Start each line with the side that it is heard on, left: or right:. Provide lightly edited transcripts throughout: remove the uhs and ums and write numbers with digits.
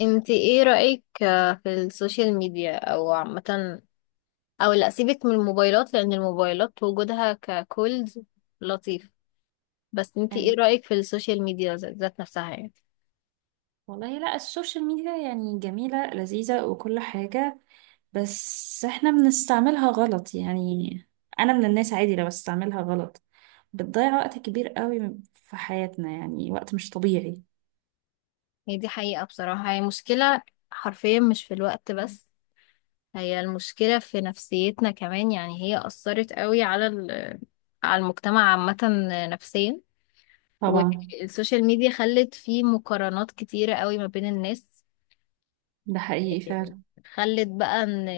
left: انت ايه رأيك في السوشيال ميديا او عامة، او لا، سيبك من الموبايلات لان الموبايلات وجودها ككولز لطيف. بس انت ايه
right: ايوه.
left: رأيك في السوشيال ميديا ذات نفسها يعني؟
right: والله لا، السوشيال ميديا يعني جميلة لذيذة وكل حاجة، بس احنا بنستعملها غلط يعني. انا من الناس عادي لو بستعملها غلط، بتضيع وقت كبير قوي في حياتنا، يعني وقت مش طبيعي.
left: هي دي حقيقة، بصراحة هي مشكلة حرفيا، مش في الوقت بس، هي المشكلة في نفسيتنا كمان. يعني هي أثرت قوي على على المجتمع عامة، نفسيا.
right: طبعا.
left: والسوشيال ميديا خلت فيه مقارنات كتيرة قوي ما بين الناس.
right: ده حقيقي فعلا.
left: خلت بقى ان،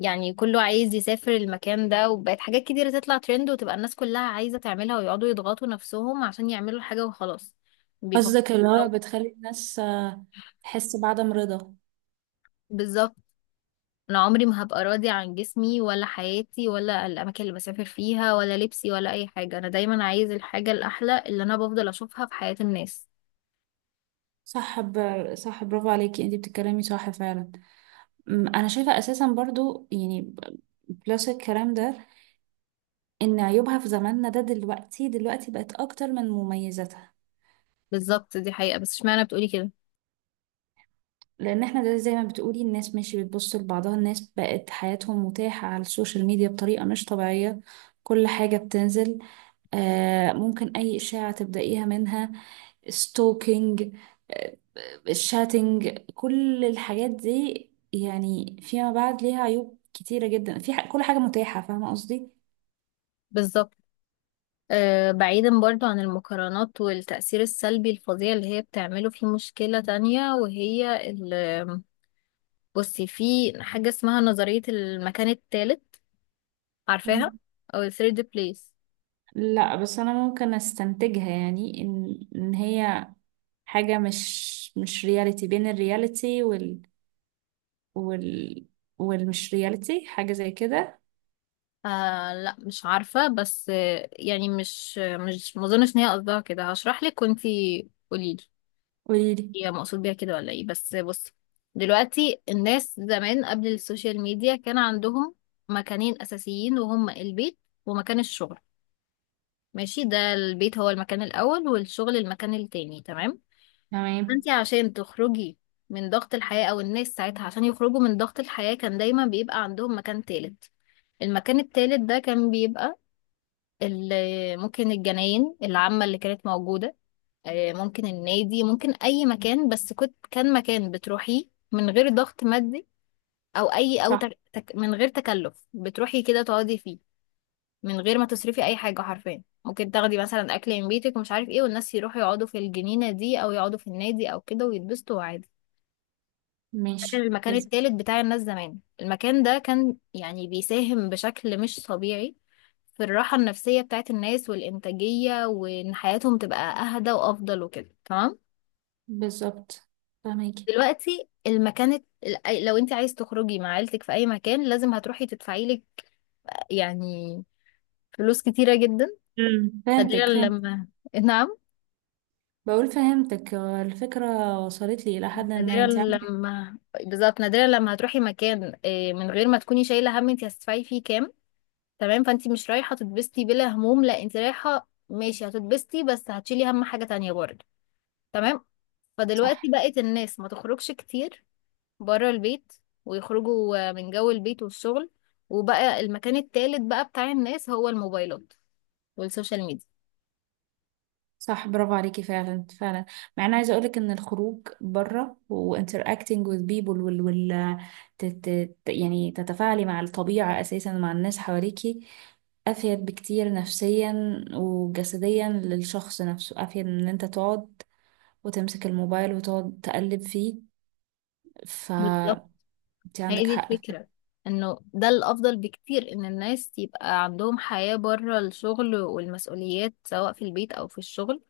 left: يعني كله عايز يسافر المكان ده، وبقت حاجات كتيرة تطلع ترند وتبقى الناس كلها عايزة تعملها، ويقعدوا يضغطوا نفسهم عشان يعملوا حاجة وخلاص. بيفكروا.
right: قصدك اللي هو
left: أو.
right: بتخلي الناس تحس بعدم رضا.
left: بالظبط. انا عمري ما هبقى راضي عن جسمي ولا حياتي ولا الاماكن اللي بسافر فيها ولا لبسي ولا اي حاجة. انا دايما عايز الحاجة الاحلى اللي انا بفضل اشوفها في حياة الناس.
right: صح ب... صح، برافو عليكي، انتي بتتكلمي صح فعلا. انا شايفة اساسا برضو يعني بلس الكلام ده، ان عيوبها في زماننا ده دلوقتي بقت اكتر من مميزاتها.
left: بالظبط، دي حقيقة. بس اشمعنى بتقولي كده؟
right: لان احنا ده زي ما بتقولي، الناس ماشي بتبص لبعضها، الناس بقت حياتهم متاحة على السوشيال ميديا بطريقة مش طبيعية. كل حاجة بتنزل. آه، ممكن اي اشاعة تبدأيها منها، ستوكينج، آه، الشاتنج، كل الحاجات دي، يعني فيما بعد ليها عيوب كتيرة جدا، في كل حاجة متاحة، فاهمة قصدي.
left: بالظبط. بعيدا برضو عن المقارنات والتأثير السلبي الفظيع اللي هي بتعمله، في مشكلة تانية وهي بصي، في حاجة اسمها نظرية المكان الثالث، عارفاها؟ أو ال third place.
right: لا بس انا ممكن استنتجها، يعني ان هي حاجة مش رياليتي، بين الرياليتي وال وال والمش رياليتي، حاجة زي كده.
left: آه، لا مش عارفة. بس يعني مش مظنش إن هي قصدها كده. هشرح لك وانتي قوليلي،
right: قوليلي.
left: هي مقصود بيها كده ولا ايه؟ بس بصي، دلوقتي الناس زمان قبل السوشيال ميديا كان عندهم مكانين أساسيين، وهما البيت ومكان الشغل. ماشي، ده البيت هو المكان الأول والشغل المكان التاني، تمام.
right: تمام.
left: انت عشان تخرجي من ضغط الحياة، او الناس ساعتها عشان يخرجوا من ضغط الحياة، كان دايما بيبقى عندهم مكان تالت. المكان التالت ده كان بيبقى ممكن الجناين العامة اللي كانت موجودة، ممكن النادي، ممكن اي مكان. بس كان مكان بتروحيه من غير ضغط مادي، او اي، او
right: صح.
left: من غير تكلف، بتروحي كده تقعدي فيه. من غير ما تصرفي اي حاجه حرفيا. ممكن تاخدي مثلا اكل من بيتك ومش عارف ايه، والناس يروحوا يقعدوا في الجنينه دي او يقعدوا في النادي او كده ويتبسطوا عادي. ده كان
right: ماشي.
left: المكان
right: لازم.
left: التالت بتاع الناس زمان. المكان ده كان يعني بيساهم بشكل مش طبيعي في الراحه النفسيه بتاعت الناس والانتاجيه، وان حياتهم تبقى اهدى وافضل وكده، تمام.
right: بالظبط. فهميكي.
left: دلوقتي لو انت عايز تخرجي مع عيلتك في اي مكان لازم هتروحي تدفعي لك، يعني، فلوس كتيره جدا.
right: امم،
left: نادرا
right: فهمتك، فهمت.
left: لما نعم.
right: بقول فهمتك، الفكرة وصلت لي إلى حد ما
left: نادرا
right: انت عاملة.
left: لما. بالظبط، نادرا لما هتروحي مكان من غير ما تكوني شايله هم انت هتدفعي فيه كام، تمام. فانت مش رايحه تتبسطي بلا هموم، لا، انت رايحه ماشي هتتبسطي بس هتشيلي هم حاجه تانية برضه، تمام.
right: صح.
left: فدلوقتي بقت الناس ما تخرجش كتير بره البيت، ويخرجوا من جو البيت والشغل. وبقى المكان التالت بقى بتاع الناس هو الموبايلات والسوشيال ميديا.
right: صح برافو عليكي فعلا فعلا. مع اني عايزه اقولك ان الخروج بره وانتراكتنج وذ بيبل وال وال يعني تتفاعلي مع الطبيعه اساسا، مع الناس حواليكي، افيد بكتير نفسيا وجسديا للشخص نفسه، افيد من ان انت تقعد وتمسك الموبايل وتقعد تقلب فيه.
left: بالظبط،
right: فانت
left: هي
right: عندك
left: دي
right: حق.
left: الفكرة. انه ده الافضل بكتير ان الناس يبقى عندهم حياة بره الشغل والمسؤوليات، سواء في البيت او في الشغل،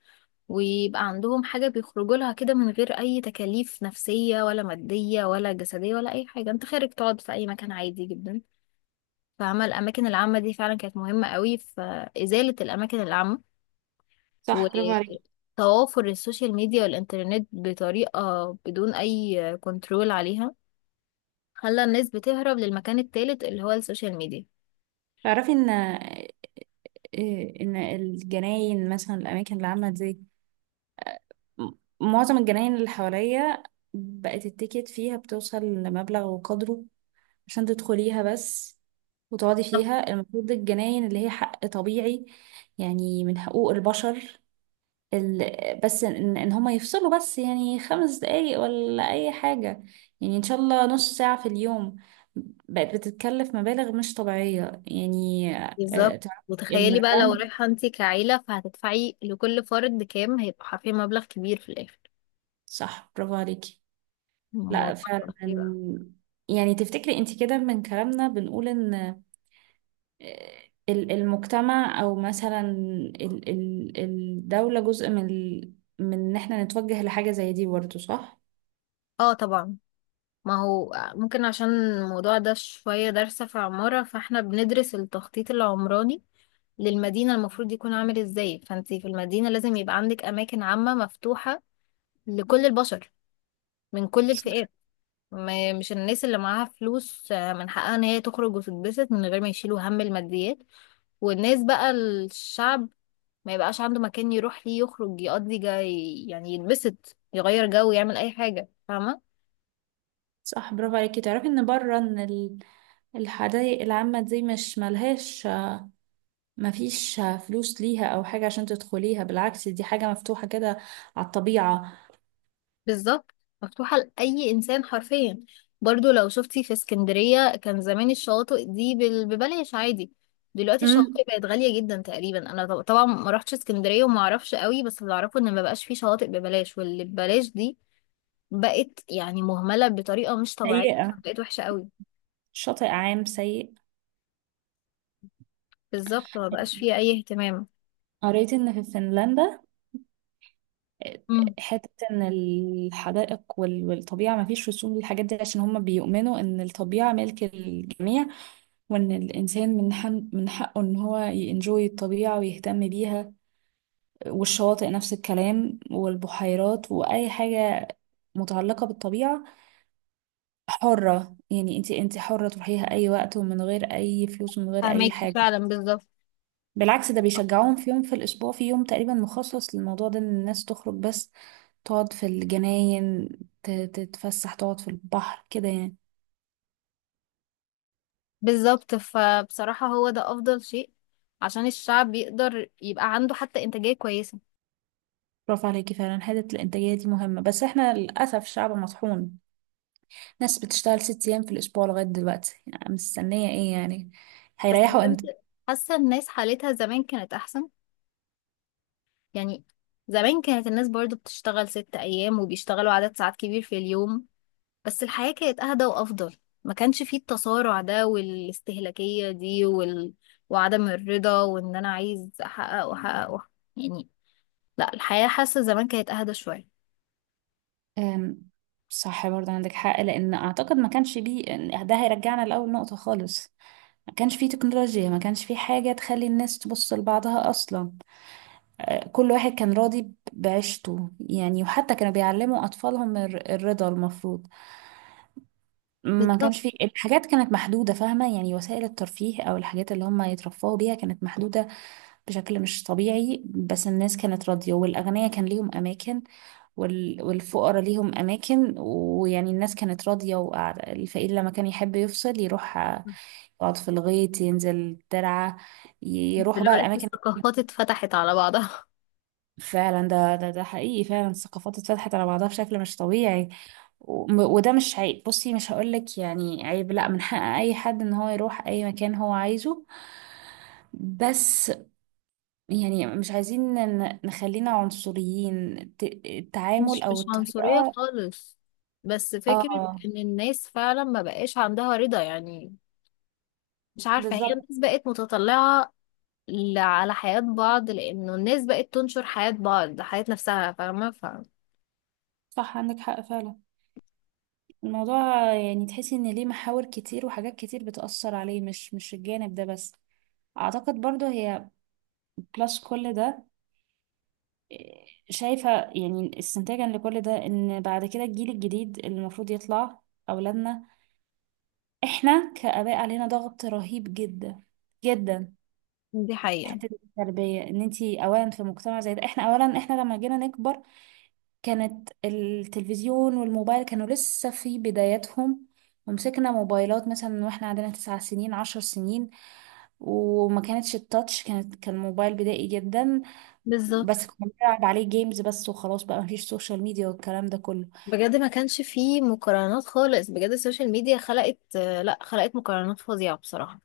left: ويبقى عندهم حاجة بيخرجوا لها كده من غير اي تكاليف نفسية ولا مادية ولا جسدية ولا اي حاجة. انت خارج تقعد في اي مكان عادي جدا. فعمل الاماكن العامة دي فعلا كانت مهمة قوي. في ازالة الاماكن العامة
right: صح برافو عليكي.
left: وتوافر السوشيال ميديا والانترنت بطريقة بدون اي كنترول عليها، خلى الناس بتهرب للمكان التالت اللي هو السوشيال ميديا.
right: تعرفي ان ان الجناين مثلا، الاماكن اللي عامله زي معظم الجناين اللي حواليا، بقت التيكت فيها بتوصل لمبلغ وقدره عشان تدخليها بس وتقعدي
left: طب.
right: فيها. المفروض الجناين اللي هي حق طبيعي، يعني من حقوق البشر. بس ان, إن هما يفصلوا بس يعني 5 دقايق ولا اي حاجة، يعني ان شاء الله نص ساعة في اليوم، بقت بتتكلف مبالغ مش طبيعية يعني.
left: بالظبط.
right: تعرفي
left: وتخيلي بقى لو
right: الميرلاند.
left: رايحة انتي كعيلة، فهتدفعي لكل فرد كام؟ هيبقى حرفيا مبلغ كبير في الآخر.
right: صح برافو عليكي. لا
left: الموضوع
right: فعلا.
left: خطير بقى.
right: يعني تفتكري انت كده، من كلامنا بنقول ان آه، المجتمع او مثلا الدولة جزء من من ان احنا نتوجه لحاجة زي دي برضه، صح؟
left: اه طبعا. ما هو ممكن، عشان الموضوع ده شوية دارسة في عمارة، فاحنا بندرس التخطيط العمراني للمدينة المفروض يكون عامل ازاي. فانتي في المدينة لازم يبقى عندك أماكن عامة مفتوحة لكل البشر من كل الفئات.
right: صح.
left: مش الناس اللي معاها فلوس من حقها ان هي تخرج وتتبسط من غير ما يشيلوا هم الماديات. والناس بقى الشعب، ما يبقاش عنده مكان يروح ليه يخرج يقضي جاي، يعني يتبسط يغير جو يعمل اي حاجة، فاهمة.
right: صح برافو عليكي. تعرفي ان بره ان الحدائق العامة دي مش ملهاش، مفيش فلوس ليها او حاجة عشان تدخليها، بالعكس دي حاجة مفتوحة كده على الطبيعة.
left: بالظبط. مفتوحة لأي إنسان حرفيا. برضو لو شفتي في اسكندرية كان زمان الشواطئ دي ببلاش عادي. دلوقتي
right: امم.
left: الشواطئ بقت غالية جدا. تقريبا انا طبعا ما رحتش اسكندرية وما اعرفش قوي، بس اللي اعرفه ان ما بقاش فيه شواطئ ببلاش، واللي ببلاش دي بقت يعني مهملة بطريقة مش طبيعية.
right: سيئة.
left: بقت وحشة قوي.
right: شاطئ عام سيء.
left: بالظبط، ما بقاش فيها أي اهتمام.
right: قريت ان في فنلندا
left: امم
right: حتة ان الحدائق والطبيعة ما فيش رسوم للحاجات دي، عشان هم بيؤمنوا ان الطبيعة ملك الجميع، وان الانسان من حقه ان هو ينجوي الطبيعة ويهتم بيها. والشواطئ نفس الكلام، والبحيرات واي حاجة متعلقة بالطبيعة، حرة. يعني انت حرة تروحيها اي وقت، ومن غير اي فلوس ومن غير اي
left: فهماكي
right: حاجة.
left: فعلا، بالظبط.
right: بالعكس ده بيشجعوهم، في يوم في الأسبوع، في يوم تقريبا مخصص للموضوع ده، إن الناس تخرج بس تقعد في الجناين، تتفسح، تقعد في البحر كده يعني.
left: بالظبط، فبصراحة هو ده أفضل شيء عشان الشعب يقدر يبقى عنده حتى إنتاجية كويسة.
right: برافو عليكي فعلا، حتة الإنتاجية دي مهمة. بس احنا للأسف شعب مطحون، ناس بتشتغل 6 أيام في الأسبوع لغاية دلوقتي يعني، مستنية ايه يعني،
left: بس
right: هيريحوا
left: بجد،
right: امتى.
left: حاسة الناس حالتها زمان كانت أحسن. يعني زمان كانت الناس برضو بتشتغل 6 أيام وبيشتغلوا عدد ساعات كبير في اليوم، بس الحياة كانت أهدى وأفضل. ما كانش فيه التصارع ده والاستهلاكية دي وعدم الرضا، وإن أنا عايز أحقق وأحقق وأحقق. يعني لا، الحياة، حاسة زمان كانت أهدى شوية.
right: أم، صح برضه عندك حق، لأن أعتقد ما كانش بيه ده هيرجعنا لأول نقطة خالص. ما كانش فيه تكنولوجيا، ما كانش فيه حاجة تخلي الناس تبص لبعضها أصلا. كل واحد كان راضي بعيشته يعني، وحتى كانوا بيعلموا أطفالهم الرضا المفروض. ما
left: بالظبط.
right: كانش في الحاجات، كانت محدودة، فاهمة يعني، وسائل الترفيه أو الحاجات اللي هم يترفهوا بيها كانت محدودة بشكل مش طبيعي. بس الناس كانت راضية، والأغنياء كان ليهم أماكن والفقراء ليهم أماكن، ويعني الناس كانت راضية وقاعدة. الفقير لما كان يحب يفصل يروح يقعد في الغيط، ينزل الترعة، يروحوا بقى
left: دلوقتي
right: الأماكن.
left: الثقافات اتفتحت على بعضها
right: فعلا ده حقيقي فعلا. الثقافات اتفتحت على بعضها بشكل مش طبيعي. وده مش عيب، بصي مش هقولك يعني عيب، لا، من حق اي حد ان هو يروح اي مكان هو عايزه. بس يعني مش عايزين نخلينا عنصريين، التعامل
left: مش
right: او
left: مش عنصرية
right: الطريقة.
left: خالص، بس فكرة
right: اه.
left: إن الناس فعلا ما بقاش عندها رضا. يعني مش عارفة، هي
right: بالظبط.
left: الناس بقت متطلعة على حياة بعض، لأنه الناس بقت تنشر حياة بعض، حياة نفسها، فاهمة؟
right: صح عندك حق فعلا. الموضوع يعني تحسي ان ليه محاور كتير وحاجات كتير بتأثر عليه، مش الجانب ده بس. اعتقد برضو هي بلس كل ده، شايفة يعني استنتاجا لكل ده ان بعد كده الجيل الجديد اللي المفروض يطلع، اولادنا، احنا كآباء علينا ضغط رهيب جدا جدا،
left: دي
right: في
left: حقيقة،
right: حتة التربية. ان انتي اولا في مجتمع زي ده، احنا اولا احنا لما جينا نكبر كانت التلفزيون والموبايل كانوا لسه في بداياتهم، ومسكنا موبايلات مثلا واحنا عندنا 9 سنين 10 سنين، وما كانتش التاتش، كانت كان موبايل بدائي جدا، بس
left: بالظبط.
right: كنا بنلعب عليه جيمز بس وخلاص، بقى مفيش سوشيال ميديا والكلام ده كله.
left: بجد ما كانش فيه مقارنات خالص. بجد السوشيال ميديا خلقت آه، لا خلقت مقارنات فظيعة بصراحة،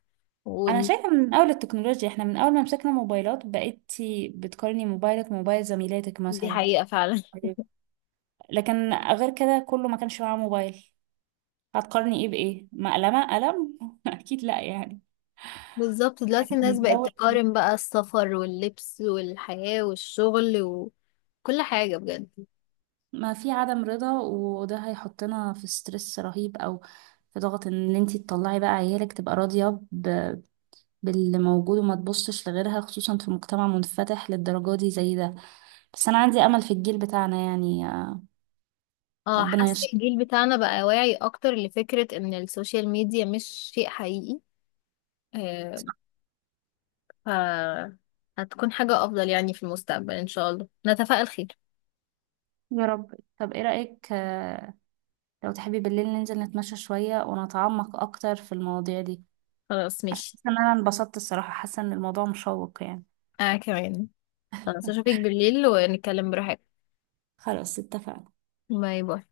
right: انا
left: ودي
right: شايفه من اول التكنولوجيا، احنا من اول ما مسكنا موبايلات بقيتي بتقارني موبايلك بموبايل زميلاتك مثلا.
left: حقيقة فعلا
right: أيوة. لكن غير كده كله ما كانش معاه موبايل، هتقارني ايه بايه، مقلمه قلم اكيد لا يعني.
left: بالظبط. دلوقتي الناس
right: من
left: بقت
right: اول
left: تقارن بقى السفر واللبس والحياة والشغل وكل حاجة بجد.
right: ما في عدم رضا، وده هيحطنا في ستريس رهيب، او في ضغط ان انتي تطلعي بقى عيالك تبقى راضيه باللي موجود وما تبصش لغيرها، خصوصا في مجتمع منفتح للدرجه دي زي ده. بس انا عندي امل في الجيل بتاعنا يعني،
left: اه،
right: ربنا
left: حاسة
right: يستر.
left: الجيل بتاعنا بقى واعي اكتر لفكرة ان السوشيال ميديا مش شيء حقيقي. آه، ف هتكون حاجة افضل يعني في المستقبل ان شاء الله، نتفائل خير.
right: يا رب. طب ايه رأيك، لو تحبي بالليل ننزل نتمشى شوية ونتعمق اكتر في المواضيع دي،
left: خلاص
right: عشان
left: ماشي.
right: حاسة ان انا انبسطت الصراحة، حاسة ان الموضوع مشوق يعني.
left: انا كمان، خلاص اشوفك بالليل ونتكلم براحتك.
right: خلاص اتفقنا.
left: باي باي.